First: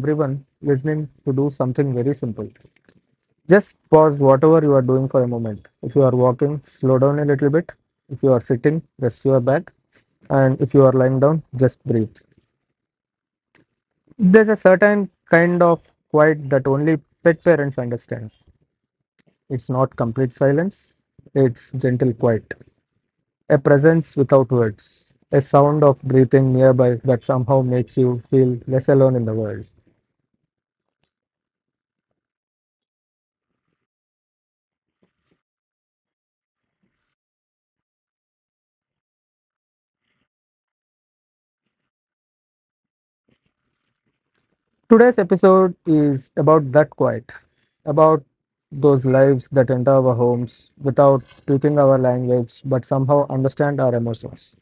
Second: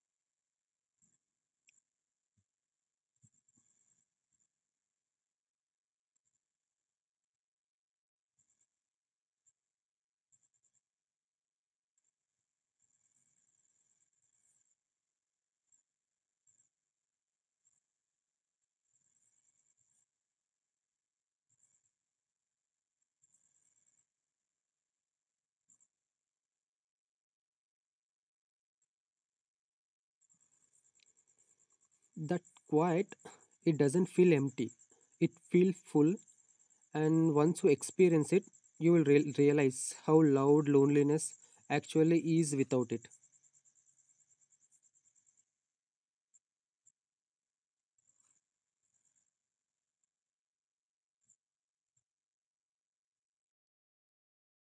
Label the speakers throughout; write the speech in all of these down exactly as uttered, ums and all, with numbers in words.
Speaker 1: everyone listening to do something very simple. Just pause whatever you are doing for a moment. If you are walking, slow down a little bit. If you are sitting, rest your back. And if you are lying down, just breathe. There's a certain kind of quiet that only pet parents understand. It's not complete silence, it's gentle quiet. A presence without words. A sound of breathing nearby that somehow makes you feel less alone in the world.
Speaker 2: That quiet, it doesn't feel empty, it feels full. And once you experience it, you will real realize how loud loneliness actually is without it.
Speaker 1: Today's episode is about that quiet, about those lives that enter our homes without speaking our language but somehow understand our emotions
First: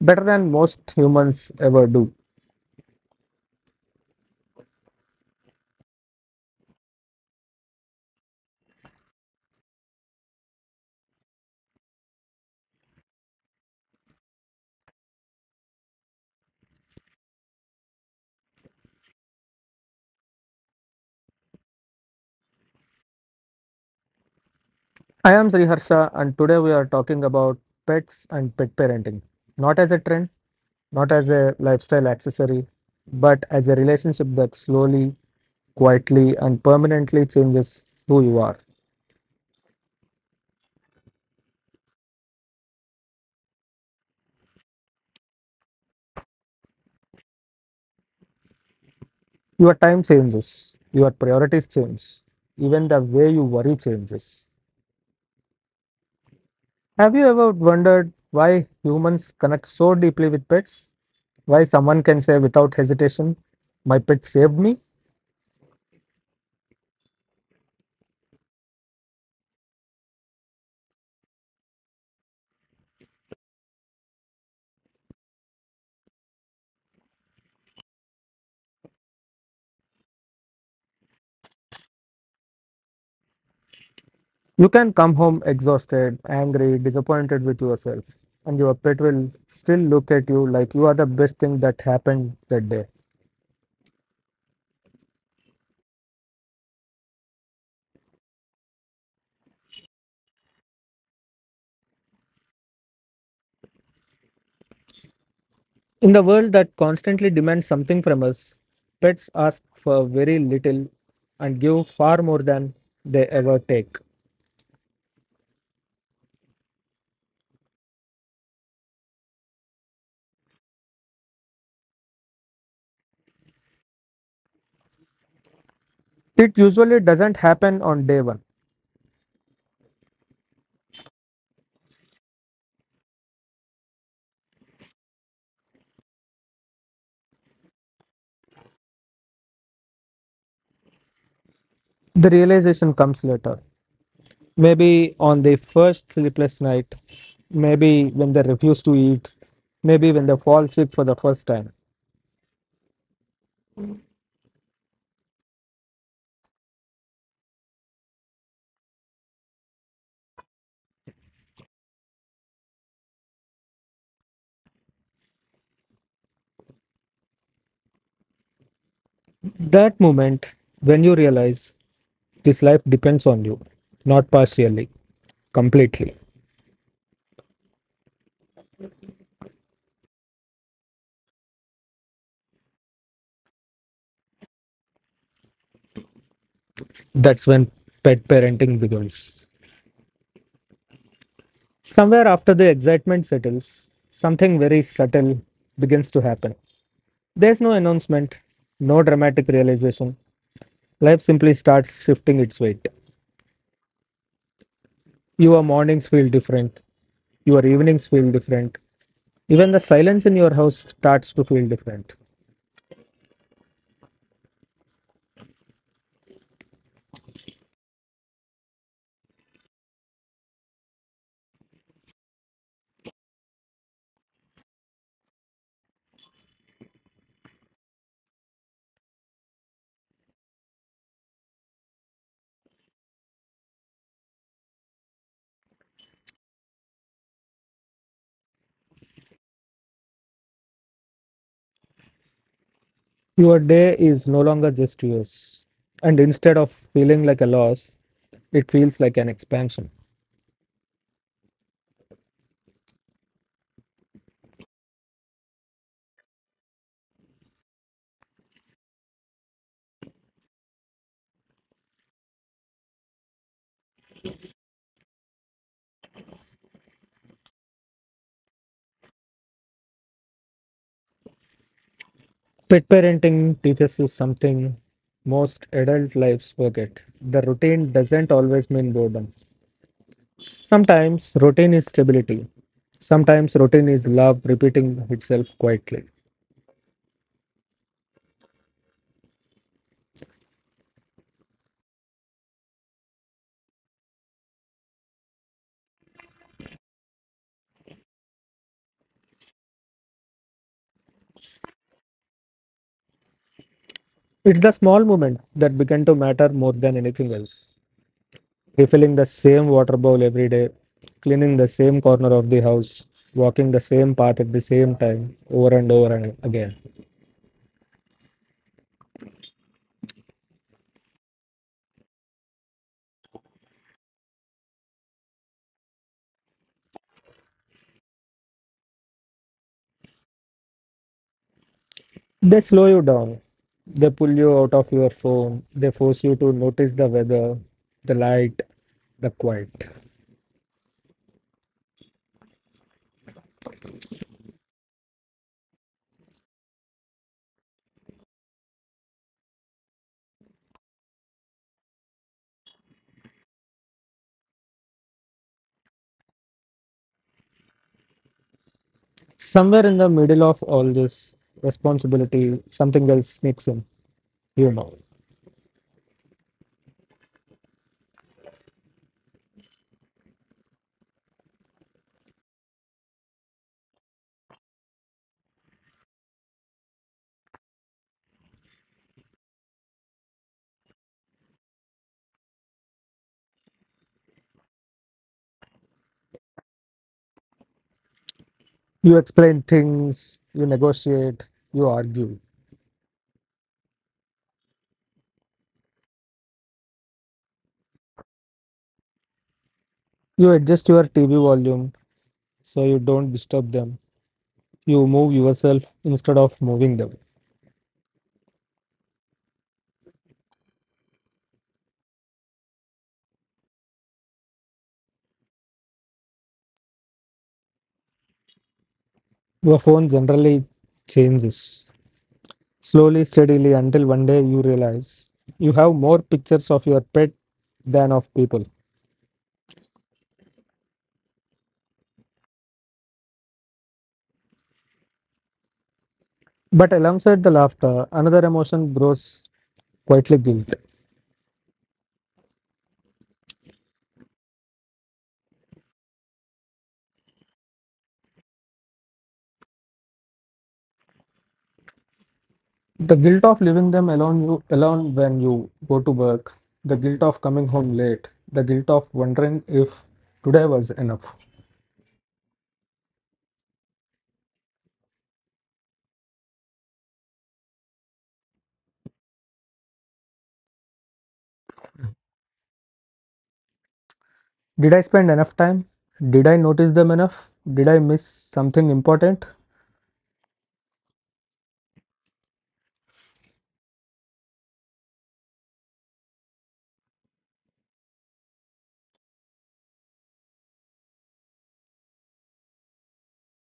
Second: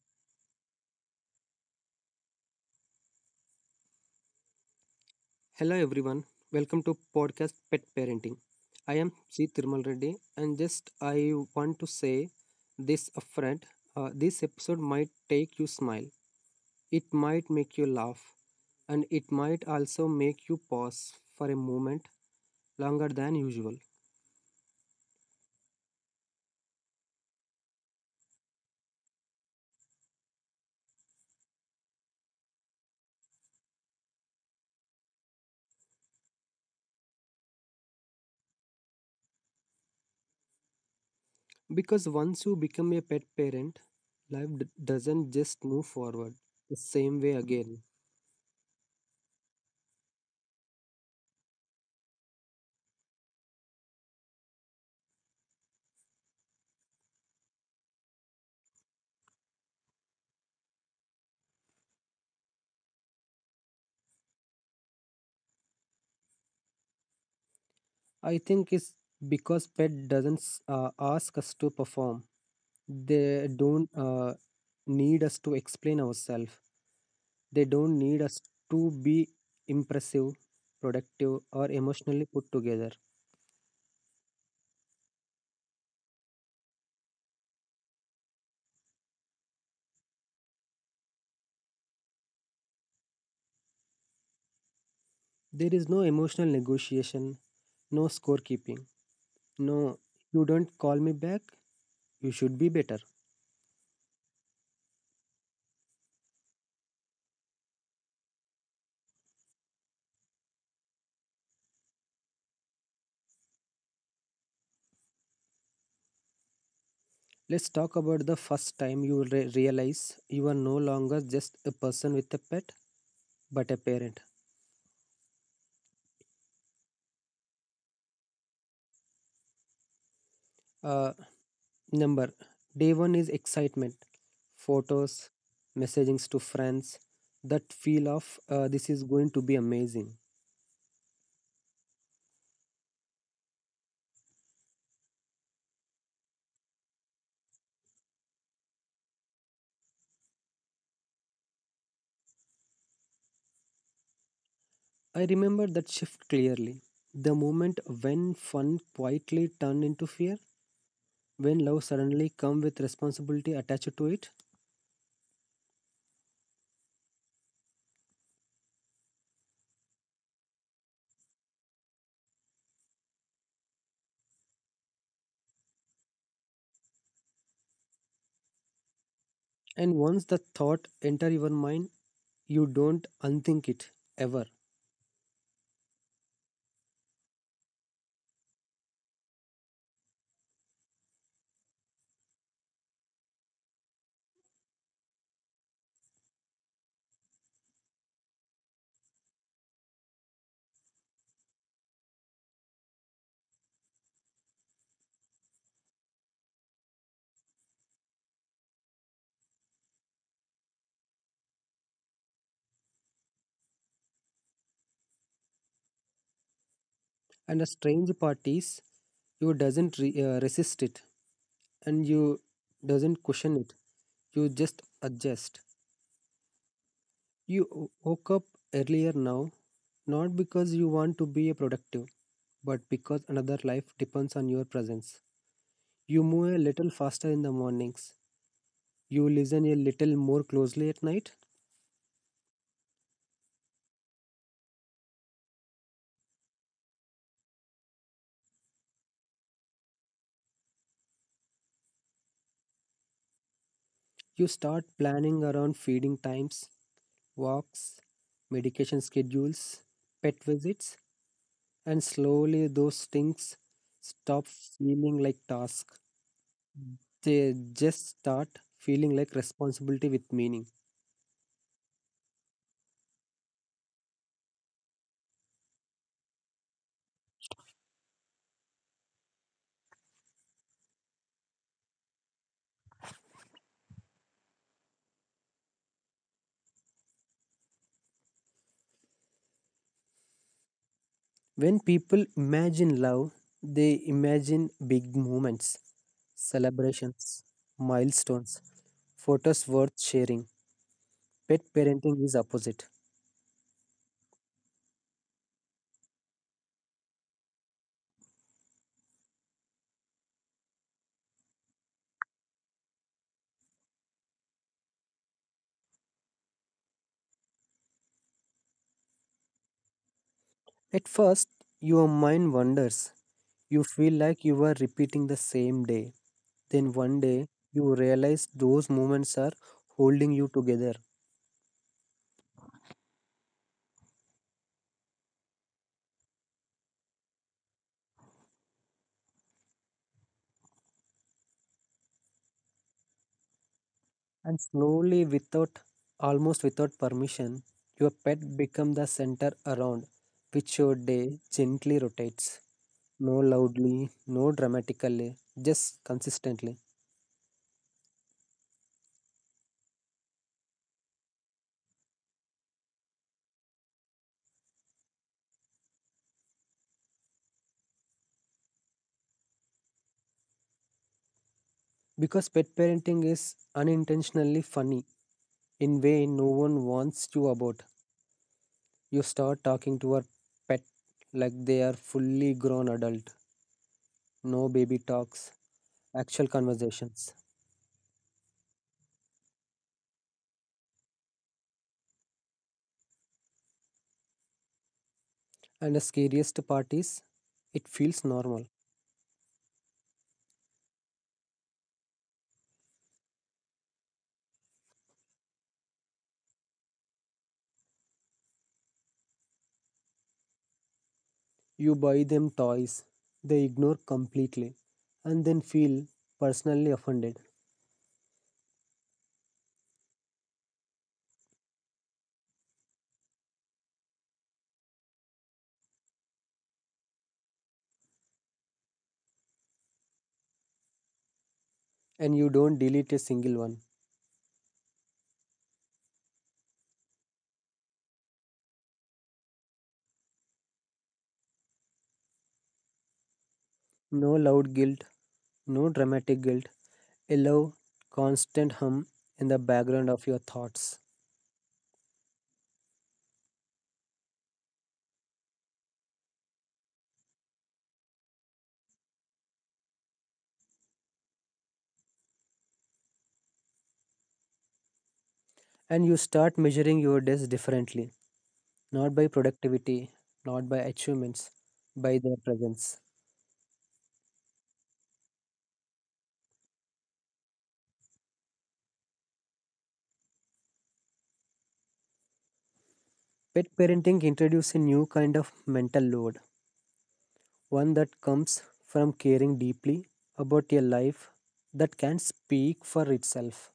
Speaker 1: better than most humans ever do.
Speaker 2: Hello everyone, welcome to podcast pet parenting. I am Sri Thirmal Reddy. And just i want to say this upfront, uh, this episode might take you smile, it might make you laugh, and it might also make you pause for a moment longer than usual.
Speaker 1: I am Sriharsha, and today we are talking about pets and pet parenting, not as a trend, not as a lifestyle accessory, but as a relationship that slowly, quietly, and permanently changes who you are.
Speaker 2: Because once you become a pet parent, life d- doesn't just move forward the same way again.
Speaker 1: Your time changes, your priorities change, even the way you worry changes. Have you ever wondered why humans connect so deeply with pets? Why someone can say without hesitation, "My pet saved me?"
Speaker 2: I think it's because pet doesn't uh, ask us to perform. They don't uh, need us to explain ourselves. They don't need us to be impressive, productive, or emotionally put together.
Speaker 1: You can come home exhausted, angry, disappointed with yourself, and your pet will still look at you like you are the best thing that happened that day.
Speaker 2: There is no emotional negotiation, no scorekeeping, no, you don't call me back, you should be better.
Speaker 1: In the world that constantly demands something from us, pets ask for very little and give far more than they ever take.
Speaker 2: Let's talk about the first time you re- realize you are no longer just a person with a pet, but a parent.
Speaker 1: It usually doesn't happen on day one.
Speaker 2: Uh, number Day one is excitement, photos, messagings to friends, that feel of uh, this is going to be amazing.
Speaker 1: The realization comes later. Maybe on the first sleepless night, maybe when they refuse to eat, maybe when they fall sick for the first time.
Speaker 2: I remember that shift clearly. The moment when fun quietly turned into fear, when love suddenly come with responsibility attached to it.
Speaker 1: That moment when you realize this life depends on you, not partially, completely.
Speaker 2: And once the thought enter your mind, you don't unthink it, ever.
Speaker 1: That's when pet parenting begins. Somewhere after the excitement settles, something very subtle begins to happen. There's no announcement, no dramatic realization. Life simply starts shifting its weight. Your mornings feel different, your evenings feel different, even the silence in your house starts to feel different.
Speaker 2: And the strange part is, you doesn't re- uh, resist it, and you doesn't question it, you just adjust. You w- woke up earlier now, not because you want to be productive, but because another life depends on your presence. You move a little faster in the mornings, you listen a little more closely at night.
Speaker 1: Your day is no longer just yours, and instead of feeling like a loss, it feels like an expansion.
Speaker 2: You start planning around feeding times, walks, medication schedules, pet visits. And slowly those things stop feeling like tasks, they just start feeling like responsibility with meaning.
Speaker 1: Pet parenting teaches you something most adult lives forget. The routine doesn't always mean boredom. Sometimes routine is stability. Sometimes routine is love repeating itself quietly.
Speaker 2: When people imagine love, they imagine big moments, celebrations, milestones, photos worth sharing. Pet parenting is opposite.
Speaker 1: It's the small moments that begin to matter more than anything else. Refilling the same water bowl every day, cleaning the same corner of the house, walking the same path at the same time, over and over and again.
Speaker 2: At first your mind wanders, you feel like you are repeating the same day. Then one day you realize those moments are holding you together.
Speaker 1: They slow you down. They pull you out of your phone. They force you to notice the weather, the light, the quiet.
Speaker 2: And slowly, without, almost without permission, your pet becomes the center around which your day gently rotates. No loudly, no dramatically, just consistently.
Speaker 1: Somewhere in the middle of all this responsibility, something else sneaks in. You know.
Speaker 2: Because pet parenting is unintentionally funny in way no one wants you about. You start talking to your pet like they are fully grown adult. No baby talks, actual conversations.
Speaker 1: You explain things, you negotiate, you argue.
Speaker 2: And the scariest part is, it feels normal.
Speaker 1: You adjust your T V volume so you don't disturb them. You move yourself instead of moving them.
Speaker 2: You buy them toys they ignore completely, and then feel personally offended.
Speaker 1: Your phone generally changes slowly, steadily until one day you realize you have more pictures of your pet than of people.
Speaker 2: And you don't delete a single one.
Speaker 1: But alongside the laughter, another emotion grows quietly guilt.
Speaker 2: No loud guilt, no dramatic guilt, a low, constant hum in the background of your thoughts.
Speaker 1: The guilt of leaving them alone you alone when you go to work, the guilt of coming home late, the guilt of wondering if today was enough.
Speaker 2: And you start measuring your days differently, not by productivity, not by achievements, by their presence.
Speaker 1: Did I spend enough time? Did I notice them enough? Did I miss something important?
Speaker 2: Pet parenting introduces a new kind of mental load, one that comes from caring deeply about a life that can speak for itself.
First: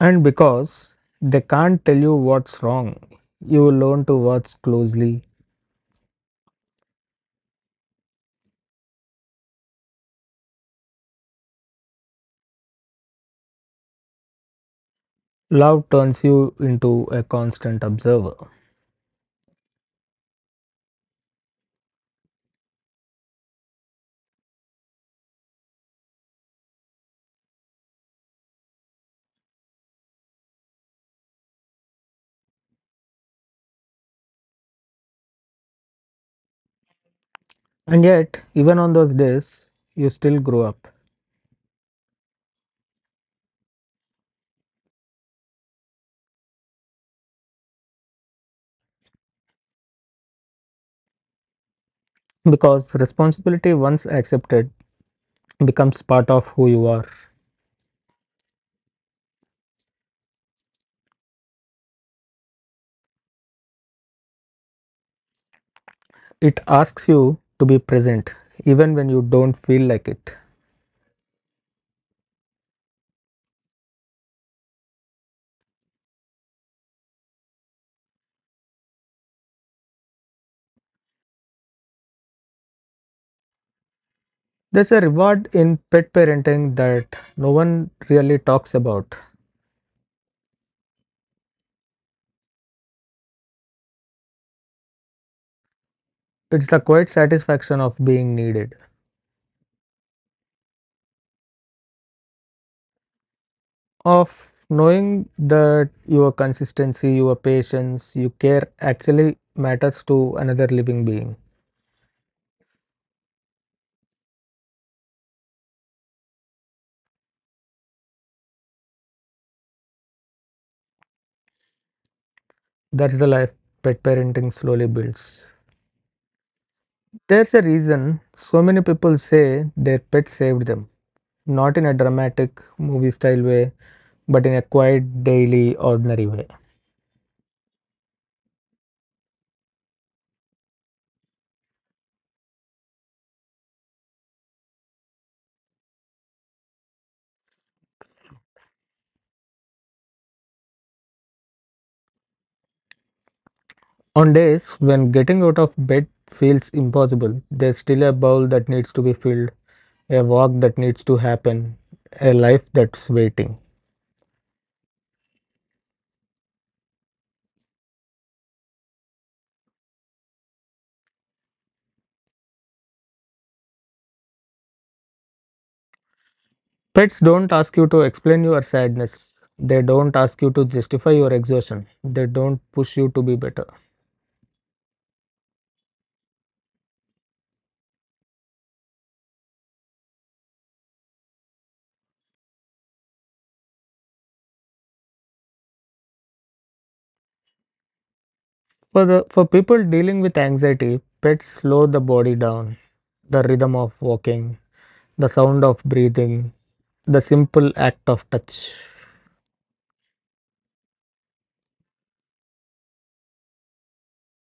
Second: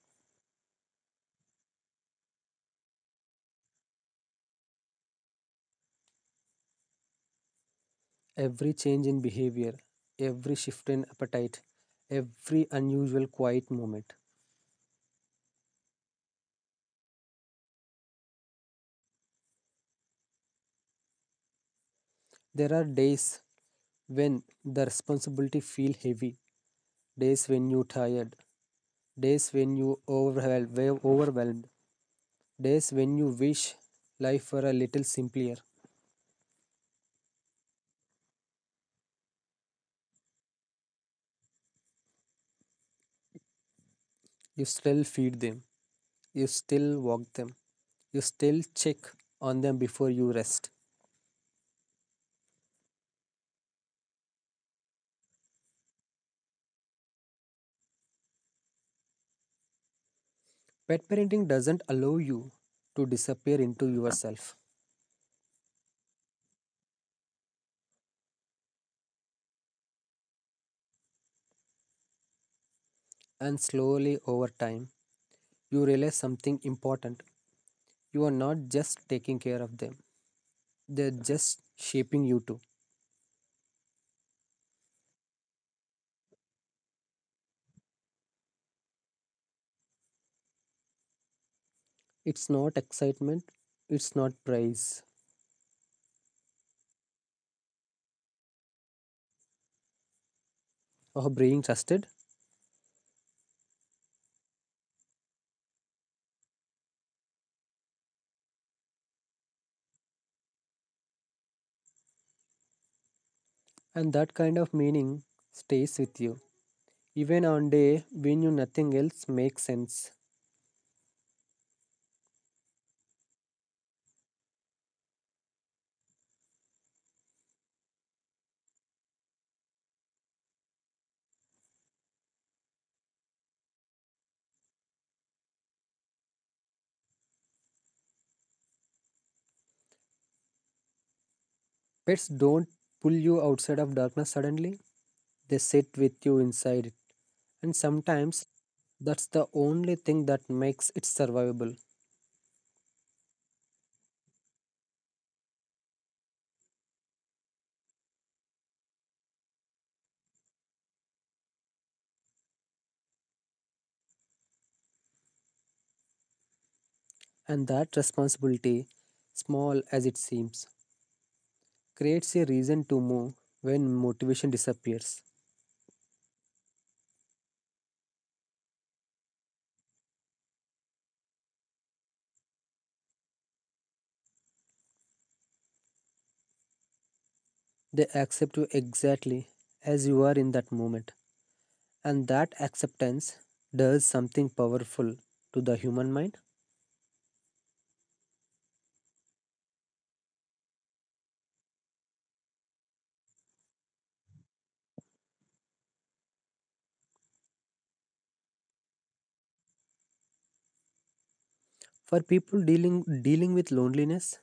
Speaker 1: And because they can't tell you what's wrong, you learn to watch closely.
Speaker 2: Every change in behavior, every shift in appetite, every unusual quiet moment.
Speaker 1: Love turns you into a constant observer.
Speaker 2: There are days when the responsibility feel heavy, days when you tired, days when you overwhelmed, overwhelmed, days when you wish life were a little simpler.
Speaker 1: And yet, even on those days, you still grow up
Speaker 2: You still feed them, you still walk them, you still check on them before you rest.
Speaker 1: because responsibility, once accepted, becomes part of who you are.
Speaker 2: Pet parenting doesn't allow you to disappear into yourself.
Speaker 1: It asks you to be present even when you don't feel like it.
Speaker 2: And slowly over time, you realize something important. You are not just taking care of them, they're just shaping you too.
Speaker 1: There's a reward in pet parenting that no one really talks about.
Speaker 2: It's not excitement, it's not praise
Speaker 1: It's the quiet satisfaction of being needed,
Speaker 2: or being trusted,
Speaker 1: of knowing that your consistency, your patience, your care actually matters to another living being.
Speaker 2: and that kind of meaning stays with you. Even on day when you nothing else makes sense.
Speaker 1: That's the life pet parenting slowly builds. There's a reason so many people say their pet saved them, not in a dramatic movie style way, but in a quiet, daily, ordinary way.
Speaker 2: Pets don't pull you outside of darkness suddenly. They sit with you inside it. And sometimes that's the only thing that makes it survivable.
Speaker 1: On days when getting out of bed feels impossible, there's still a bowl that needs to be filled, a walk that needs to happen, a life that's waiting.
Speaker 2: And that responsibility, small as it seems, creates a reason to move when motivation disappears.
Speaker 1: Pets don't ask you to explain your sadness. They don't ask you to justify your exhaustion. They don't push you to be better.
Speaker 2: They accept you exactly as you are in that moment. And that acceptance does something powerful to the human mind.
Speaker 1: For the for people dealing with anxiety, pets slow the body down. The rhythm of walking, the sound of breathing, the simple act of touch.
Speaker 2: For people dealing dealing with loneliness,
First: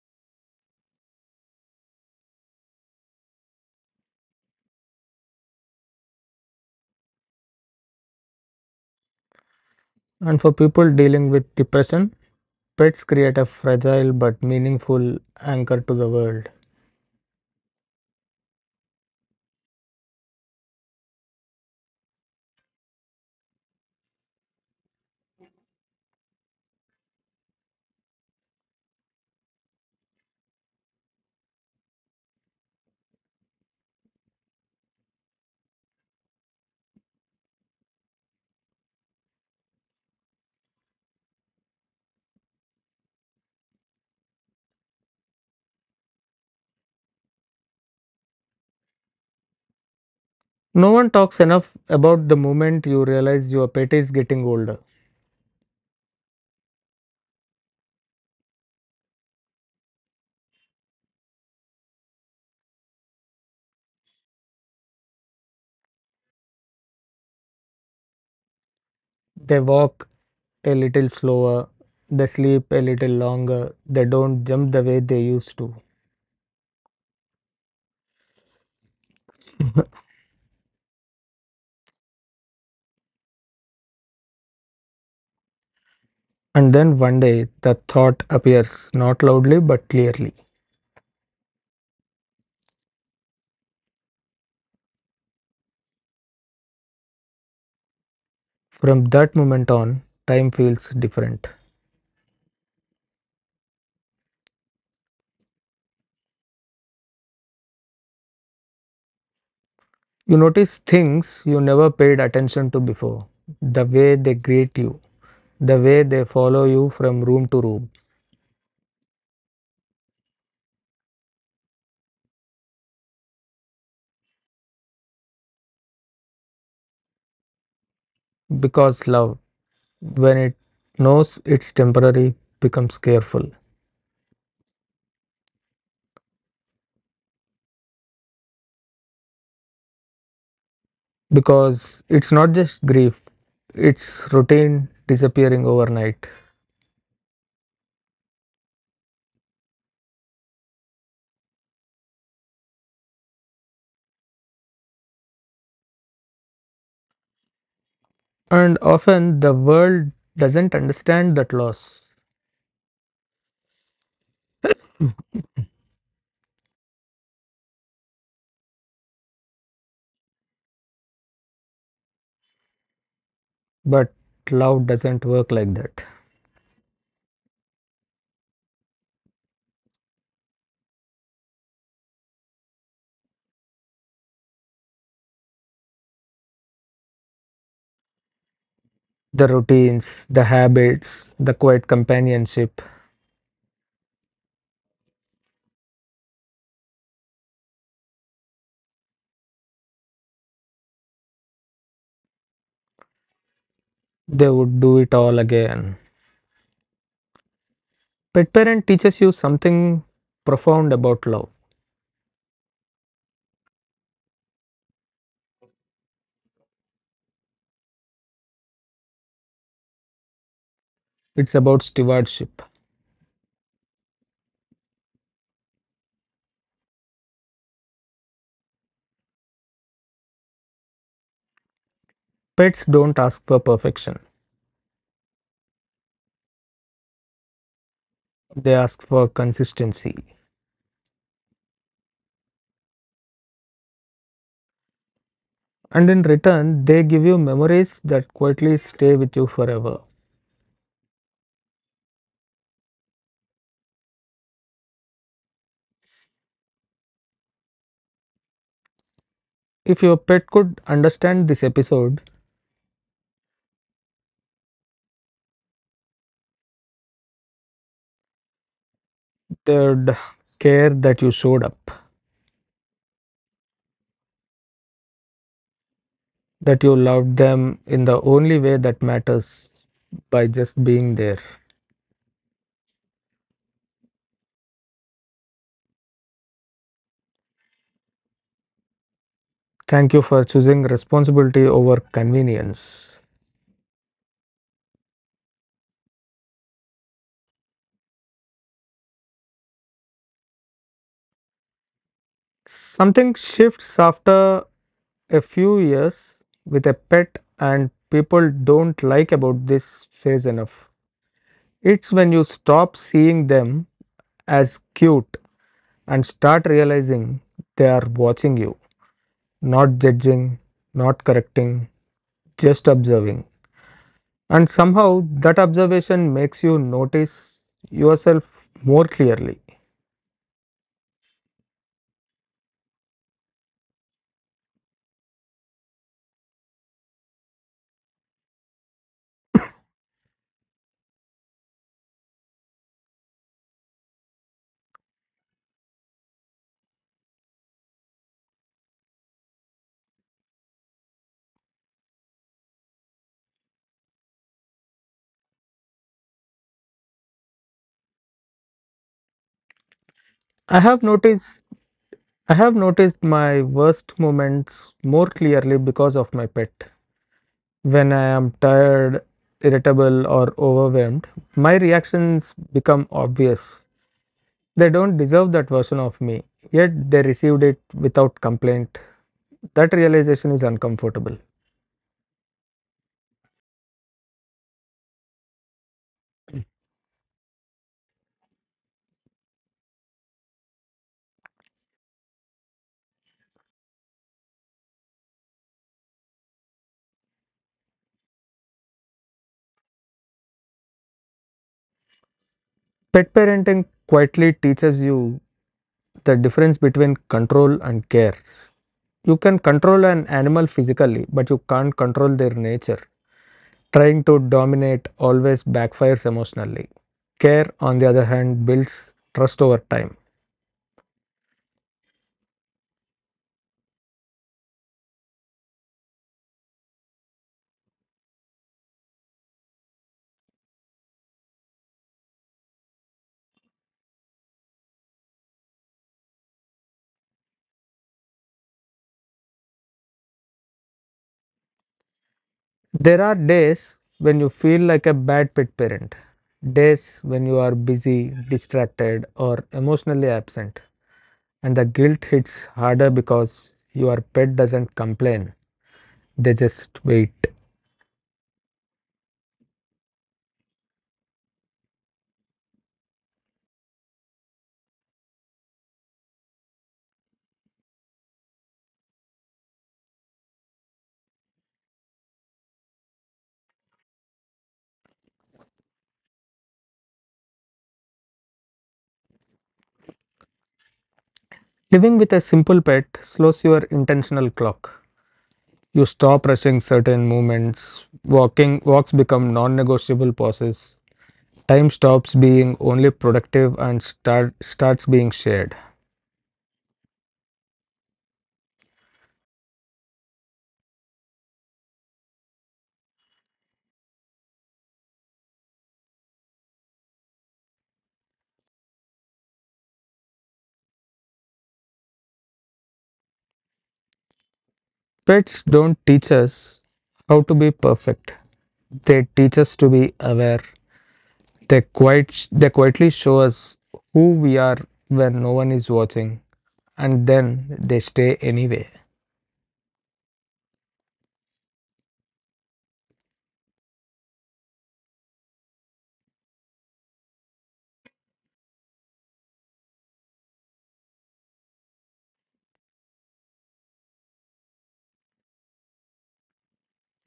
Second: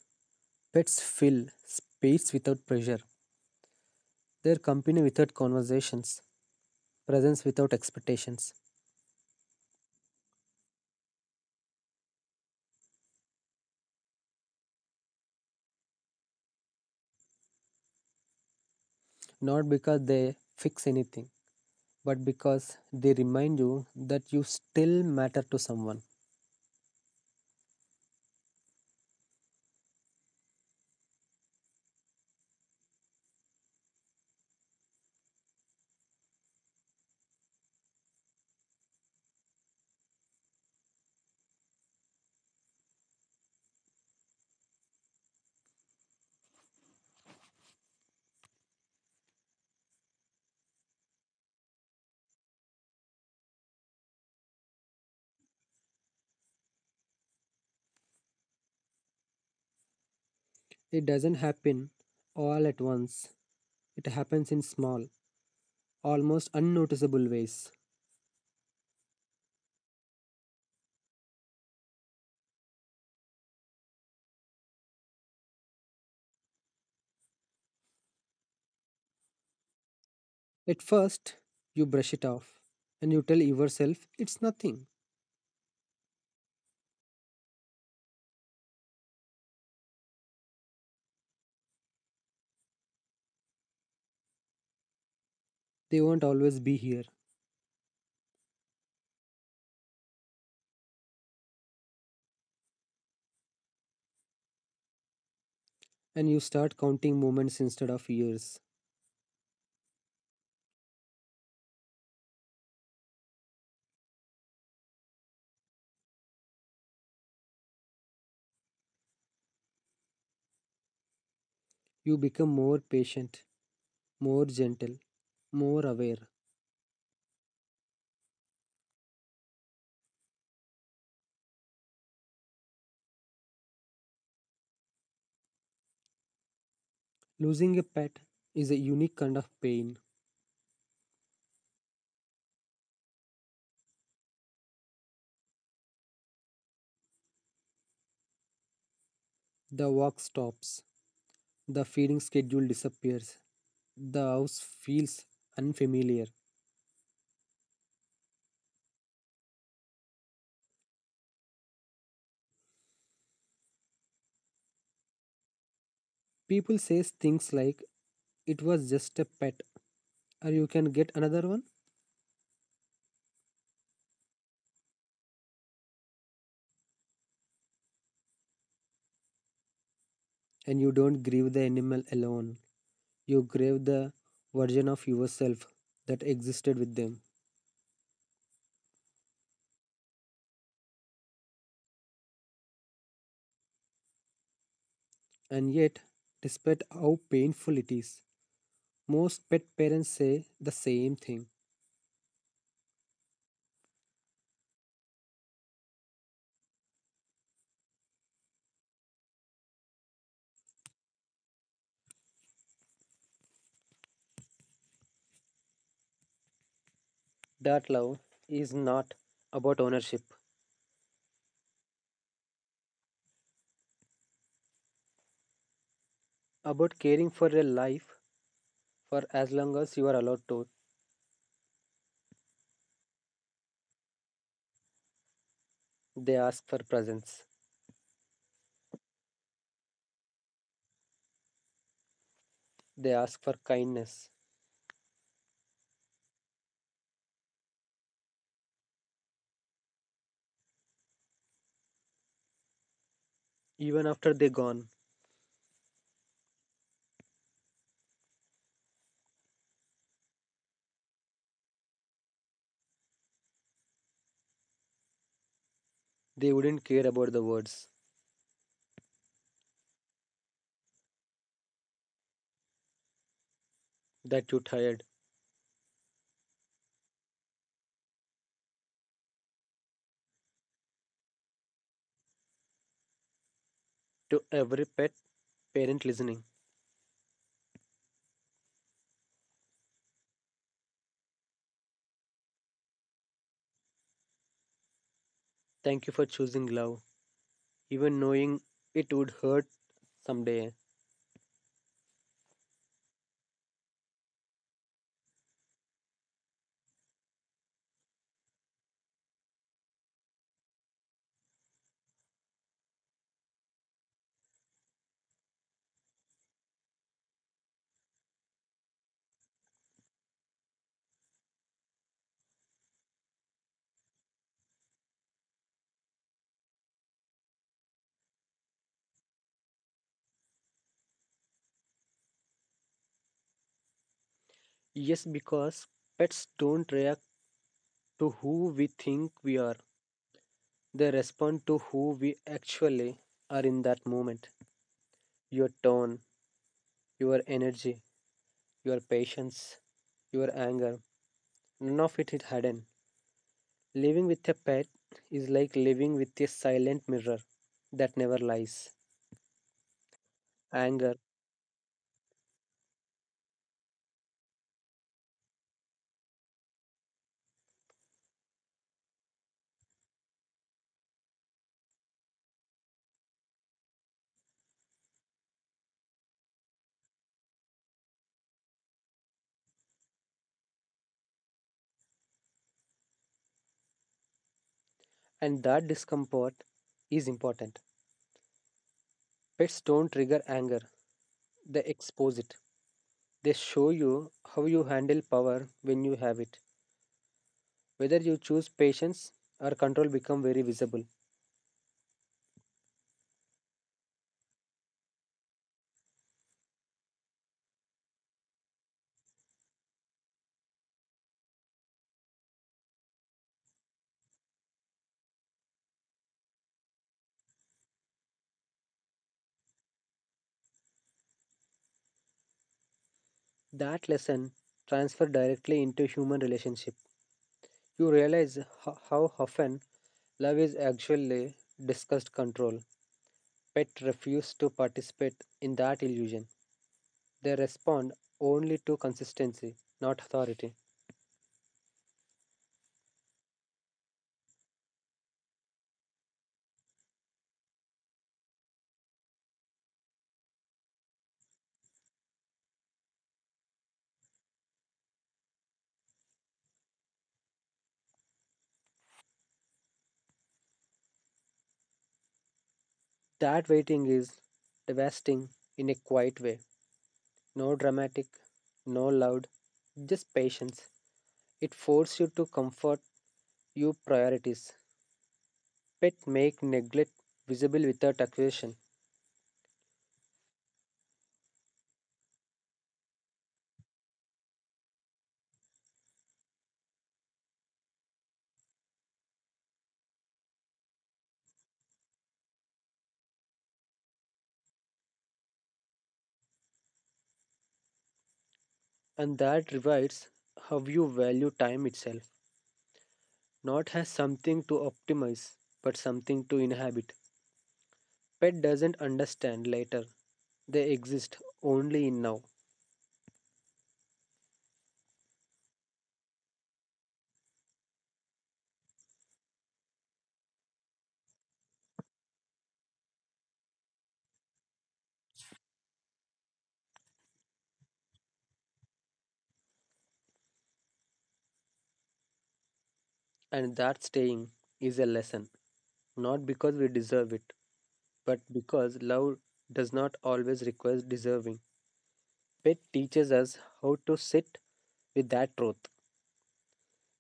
Speaker 2: pets fill space without pressure, their company without conversations, presence without expectations.
Speaker 1: And for people dealing with depression, pets create a fragile but meaningful anchor to the world.
Speaker 2: Not because they fix anything, but because they remind you that you still matter to someone.
Speaker 1: No one talks enough about the moment you realize your pet is getting older.
Speaker 2: It doesn't happen all at once, it happens in small, almost unnoticeable ways.
Speaker 1: They walk a little slower, they sleep a little longer, they don't jump the way they used to.
Speaker 2: At first, you brush it off and you tell yourself it's nothing,
Speaker 1: And then one day, the thought appears, not loudly but clearly.
Speaker 2: they won't always be here.
Speaker 1: From that moment on, time feels different.
Speaker 2: And you start counting moments instead of years.
Speaker 1: You notice things you never paid attention to before the way they greet you, the way they follow you from room to room.
Speaker 2: You become more patient, more gentle, more aware.
Speaker 1: Because love, when it knows it's temporary, becomes careful.
Speaker 2: Losing a pet is a unique kind of pain.
Speaker 1: Because it's not just grief, it's routine disappearing overnight.
Speaker 2: The walk stops. The feeding schedule disappears. The house feels unfamiliar.
Speaker 1: And often the world doesn't understand that loss,
Speaker 2: People say things like it was just a pet, or you can get another one,
Speaker 1: but love doesn't work like that.
Speaker 2: and you don't grieve the animal alone. You grieve the version of yourself that existed with them.
Speaker 1: The routines, the habits, the quiet companionship,
Speaker 2: And yet, despite how painful it is, most pet parents say the same thing.
Speaker 1: they would do it all again. Pet parent teaches you something profound about love.
Speaker 2: That love is not about ownership,
Speaker 1: It's about stewardship.
Speaker 2: about caring for a life for as long as you are allowed to.
Speaker 1: Pets don't ask for perfection,
Speaker 2: They ask for presence.
Speaker 1: they ask for consistency.
Speaker 2: They ask for kindness.
Speaker 1: And in return, they give you memories that quietly stay with you forever.
Speaker 2: Even after they gone,
Speaker 1: If your pet could understand this episode,
Speaker 2: they wouldn't care about the words,
Speaker 1: they'd care that you showed up,
Speaker 2: that you tired.
Speaker 1: that you loved them in the only way that matters by just being there.
Speaker 2: To every pet parent listening,
Speaker 1: Thank you for choosing responsibility over convenience.
Speaker 2: thank you for choosing love, even knowing it would hurt someday.
Speaker 1: Something shifts after a few years with a pet, and people don't like about this phase enough. It's when you stop seeing them as cute and start realizing they are watching you, not judging, not correcting, just observing. And somehow that observation makes you notice yourself more clearly.
Speaker 2: Yes, because pets don't react to who we think we are. They respond to who we actually are in that moment. Your tone, your energy, your patience, your anger, none of it is hidden. Living with a pet is like living with a silent mirror that never lies.
Speaker 1: I have
Speaker 2: Anger,
Speaker 1: noticed I have noticed my worst moments more clearly because of my pet. When I am tired, irritable or overwhelmed, my reactions become obvious. They don't deserve that version of me, yet they received it without complaint. That realization is uncomfortable.
Speaker 2: and that discomfort is important. Pets don't trigger anger, they expose it. They show you how you handle power when you have it. Whether you choose patience or control become very visible.
Speaker 1: Pet parenting quietly teaches you the difference between control and care. You can control an animal physically, but you can't control their nature. Trying to dominate always backfires emotionally. Care, on the other hand, builds trust over time.
Speaker 2: That lesson transfer directly into human relationship. You realize ho- how often love is actually discussed control. Pet refuse to participate in that illusion. They respond only to consistency, not authority.
Speaker 1: There are days when you feel like a bad pet parent, days when you are busy, distracted, or emotionally absent, and the guilt hits harder because your pet doesn't complain, they just wait.
Speaker 2: That waiting is devastating in a quiet way. No dramatic, no loud, just patience. It forces you to comfort your priorities. Pet make neglect visible without accusation.
Speaker 1: Living with a simple pet slows your intentional clock. You stop rushing certain movements, walking walks become non-negotiable pauses. Time stops being only productive and start, starts being shared.
Speaker 2: And that revives how you value time itself. Not as something to optimize, but something to inhabit. Pet doesn't understand later. They exist only in now.
Speaker 1: Pets don't teach us how to be perfect. They teach us to be aware. They quite they quietly show us who we are when no one is watching, and then they stay anyway.
Speaker 2: And that staying is a lesson, not because we deserve it, but because love does not always require deserving. Pet teaches us how to sit with that truth,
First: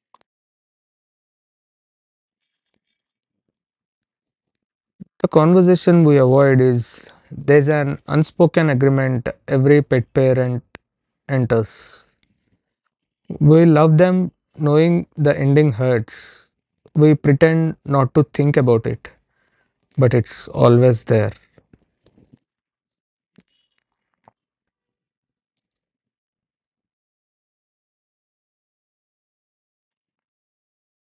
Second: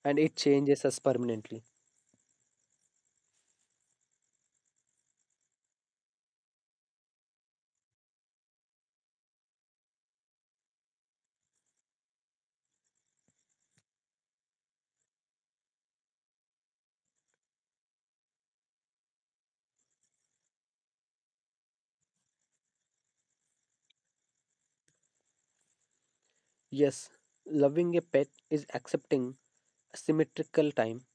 Speaker 2: and it changes us permanently.
Speaker 1: The conversation we avoid is there's an unspoken agreement every pet parent enters. We love them knowing the ending hurts. We pretend not to think about it, but it's always there.
Speaker 2: Yes, loving a pet is accepting symmetrical time.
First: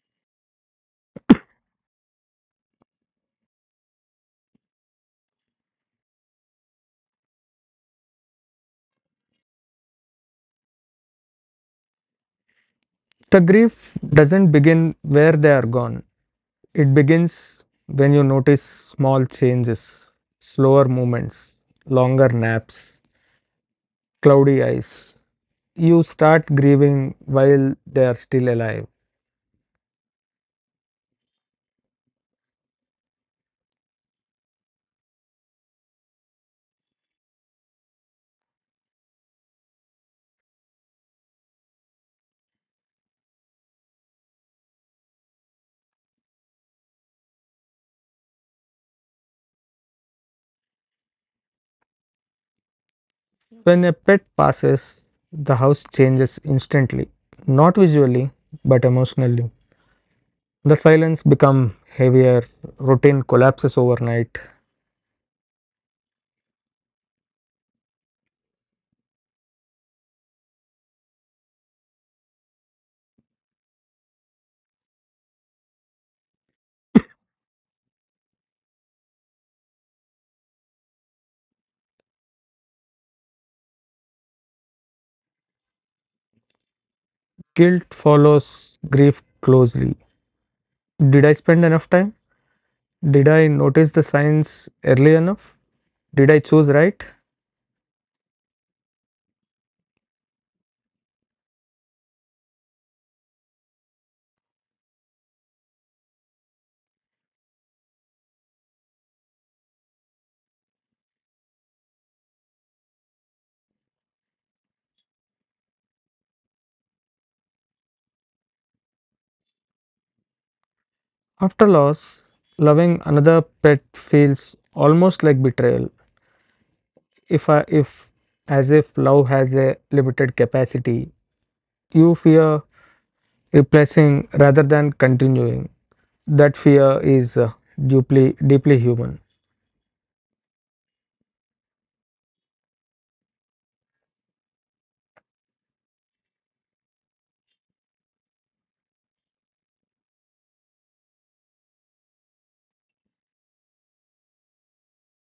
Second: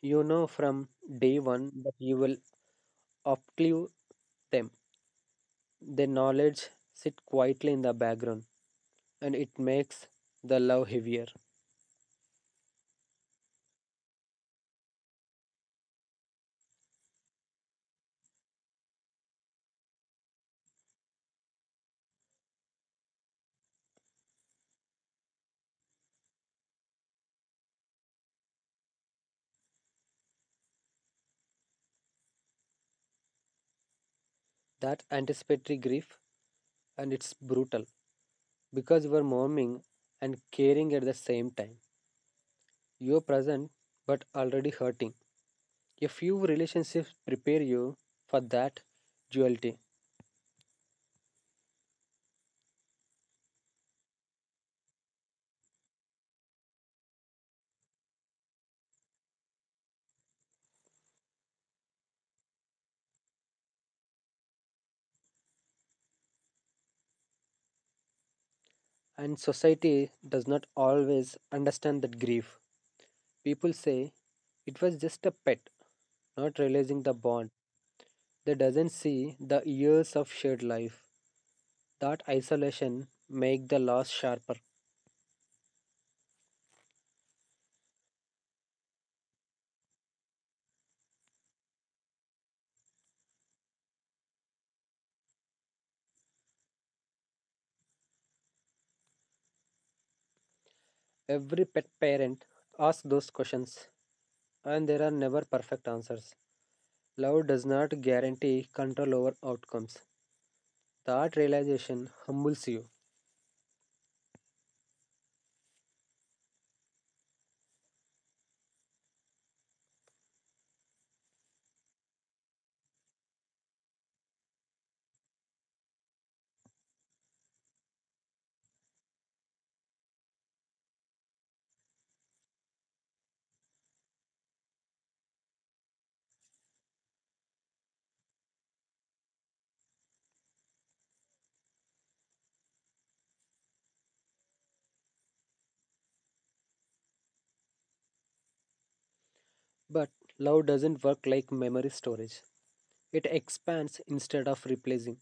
Speaker 2: You know from day one that you will outlive them. Their knowledge sit quietly in the background, and it makes the love heavier.
Speaker 1: The grief doesn't begin where they are gone, it begins when you notice small changes, slower movements, longer naps, cloudy eyes. You start grieving while they are still alive.
Speaker 2: That anticipatory grief, and it's brutal because you are mourning and caring at the same time. You're present but already hurting. A few relationships prepare you for that duality.
Speaker 1: When a pet passes, the house changes instantly, not visually, but emotionally. The silence becomes heavier, routine collapses overnight.
Speaker 2: And society does not always understand that grief. People say it was just a pet, not realizing the bond. They doesn't see the years of shared life. That isolation make the loss sharper.
Speaker 1: Guilt follows grief closely. Did I spend enough time? Did I notice the signs early enough? Did I choose right?
Speaker 2: Every pet parent asks those questions. And there are never perfect answers. Love does not guarantee control over outcomes. That realization humbles you.
Speaker 1: After loss, loving another pet feels almost like betrayal. If I, if As if love has a limited capacity, you fear replacing rather than continuing. That fear is uh, deeply deeply human.
Speaker 2: But love doesn't work like memory storage. It expands instead of replacing.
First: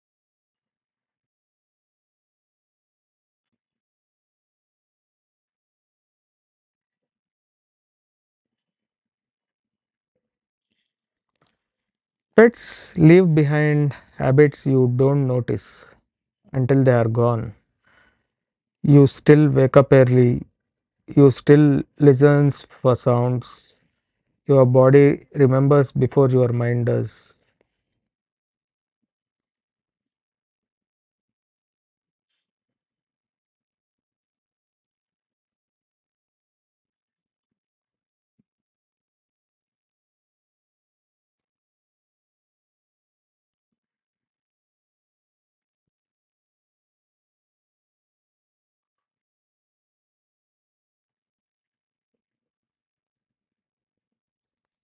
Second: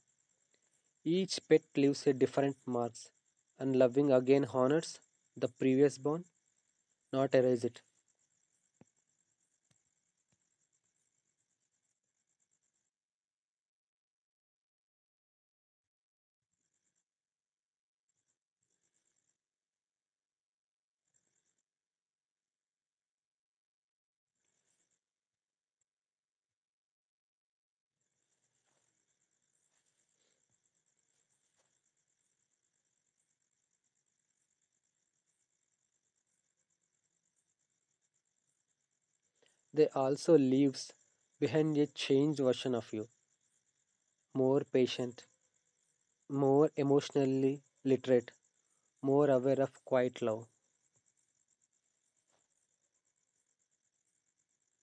Speaker 2: Each pet leaves a different mark, and loving again honors the previous bond, not erase it.
Speaker 1: Pets leave behind habits you don't notice until they are gone. You still wake up early. You still listens for sounds your body remembers before your mind does.
Speaker 2: They also leaves behind a changed version of you, more patient, more emotionally literate, more aware of quiet love.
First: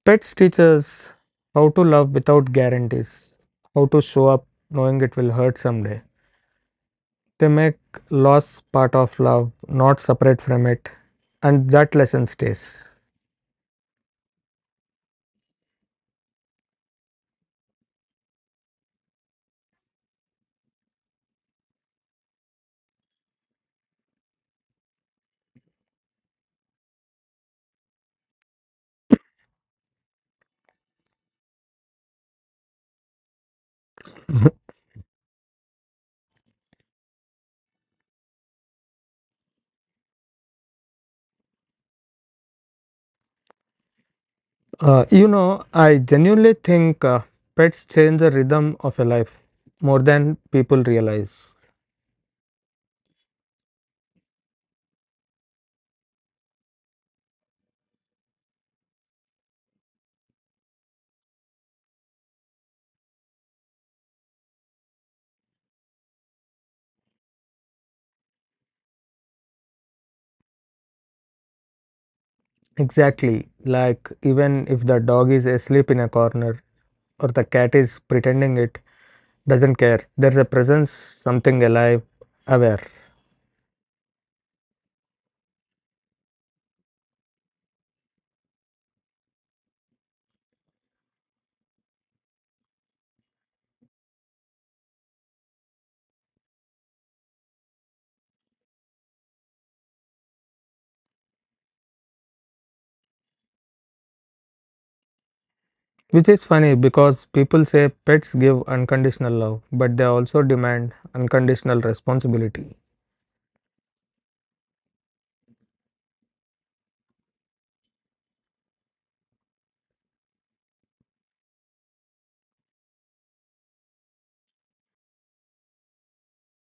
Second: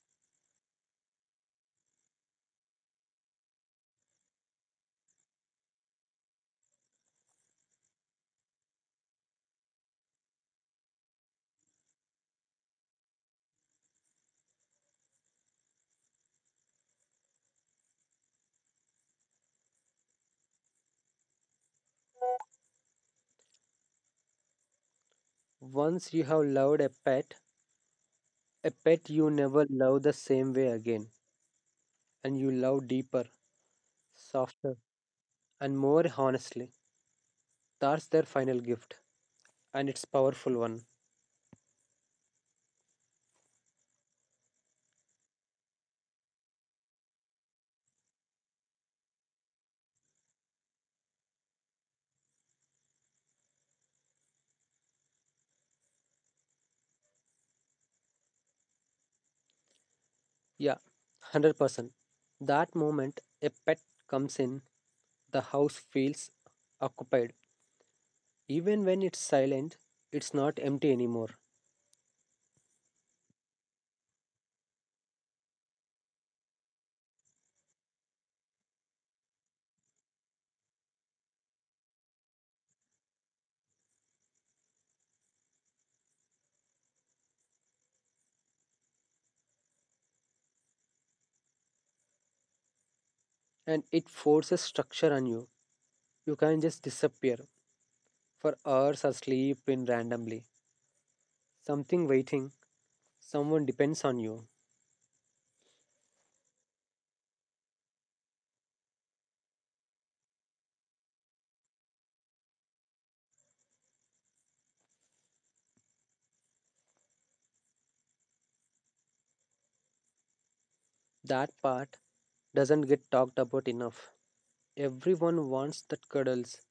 Speaker 1: Pets teach us how to love without guarantees, how to show up knowing it will hurt someday. They make loss part of love, not separate from it, and that lesson stays.
Speaker 2: Once you have loved a pet, a pet you never love the same way again, and you love deeper, softer, and more honestly. That's their final gift, and it's powerful one.
Speaker 1: Uh, you know, I genuinely think uh, pets change the rhythm of a life more than people realize.
Speaker 2: Yeah, one hundred percent. That moment a pet comes in, the house feels occupied. Even when it's silent, it's not empty anymore.
Speaker 1: Exactly. Like, even if the dog is asleep in a corner, or the cat is pretending it doesn't care. There's a presence, something alive, aware.
Speaker 2: And it forces structure on you. You can't just disappear for hours or sleep in randomly. Something waiting, someone depends on you.
Speaker 1: Which is funny because people say pets give unconditional love, but they also demand unconditional responsibility.
Speaker 2: That part doesn't get talked about enough. Everyone wants that cuddles.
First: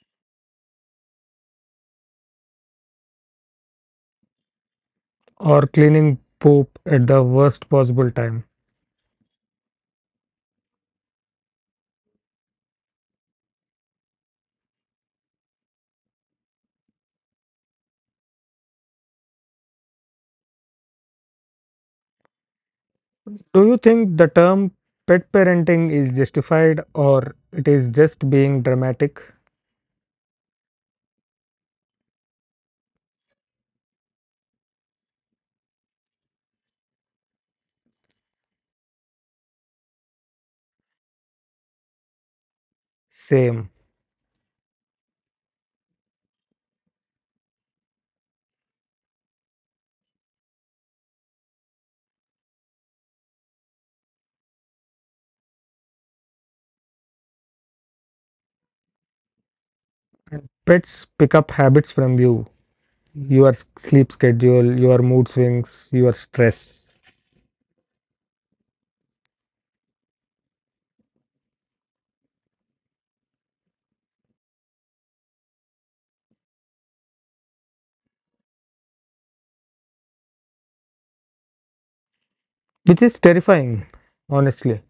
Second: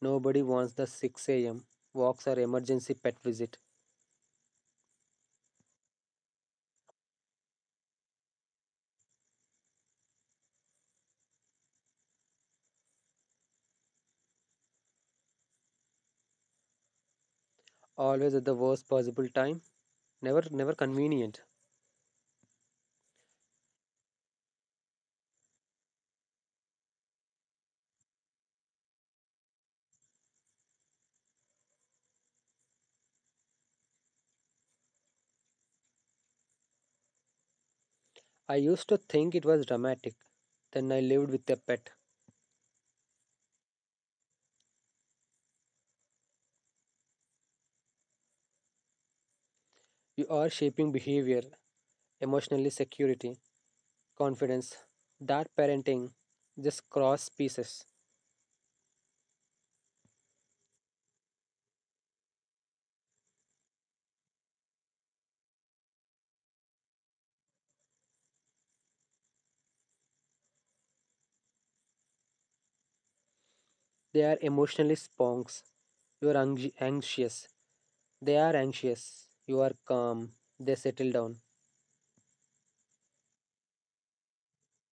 Speaker 2: Nobody wants the six a m walks or emergency pet visit.
Speaker 1: Or cleaning poop at the worst possible time.
Speaker 2: Always at the worst possible time. Never, never convenient.
Speaker 1: Do you think the term pet parenting is justified or it is just being dramatic?
Speaker 2: I used to think it was dramatic. Then I lived with a pet.
Speaker 1: Same.
Speaker 2: You are shaping behavior, emotionally security, confidence. That parenting, just cross pieces.
Speaker 1: And pets pick up habits from you, your sleep schedule, your mood swings, your stress,
Speaker 2: They are emotionally sponks. You are anxi- anxious. They are anxious. You are calm. They settle down.
Speaker 1: which is terrifying, honestly.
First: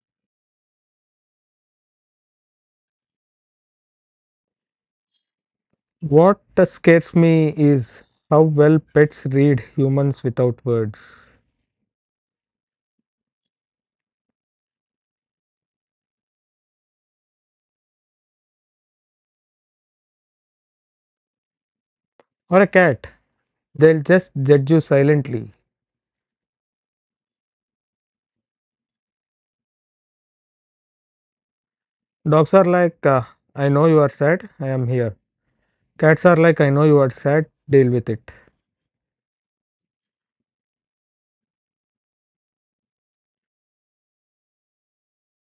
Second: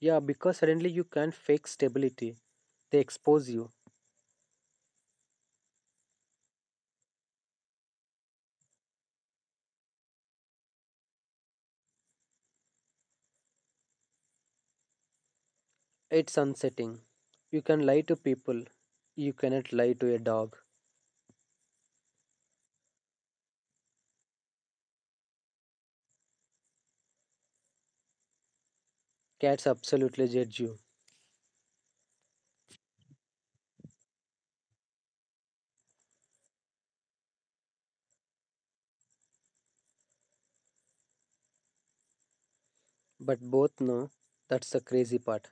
Speaker 2: Yeah, because suddenly you can't fake stability. They expose you.
Speaker 1: What scares me is how well pets read humans without words.
Speaker 2: It's unsettling. You can lie to people. You cannot lie to a dog.
Speaker 1: Or a cat, they'll just judge you silently.
Speaker 2: Cats absolutely judge you.
Speaker 1: Dogs are like, uh, I know you are sad, I am here. Cats are like, I know you are sad, deal with it.
Speaker 2: But both know, that's the crazy part.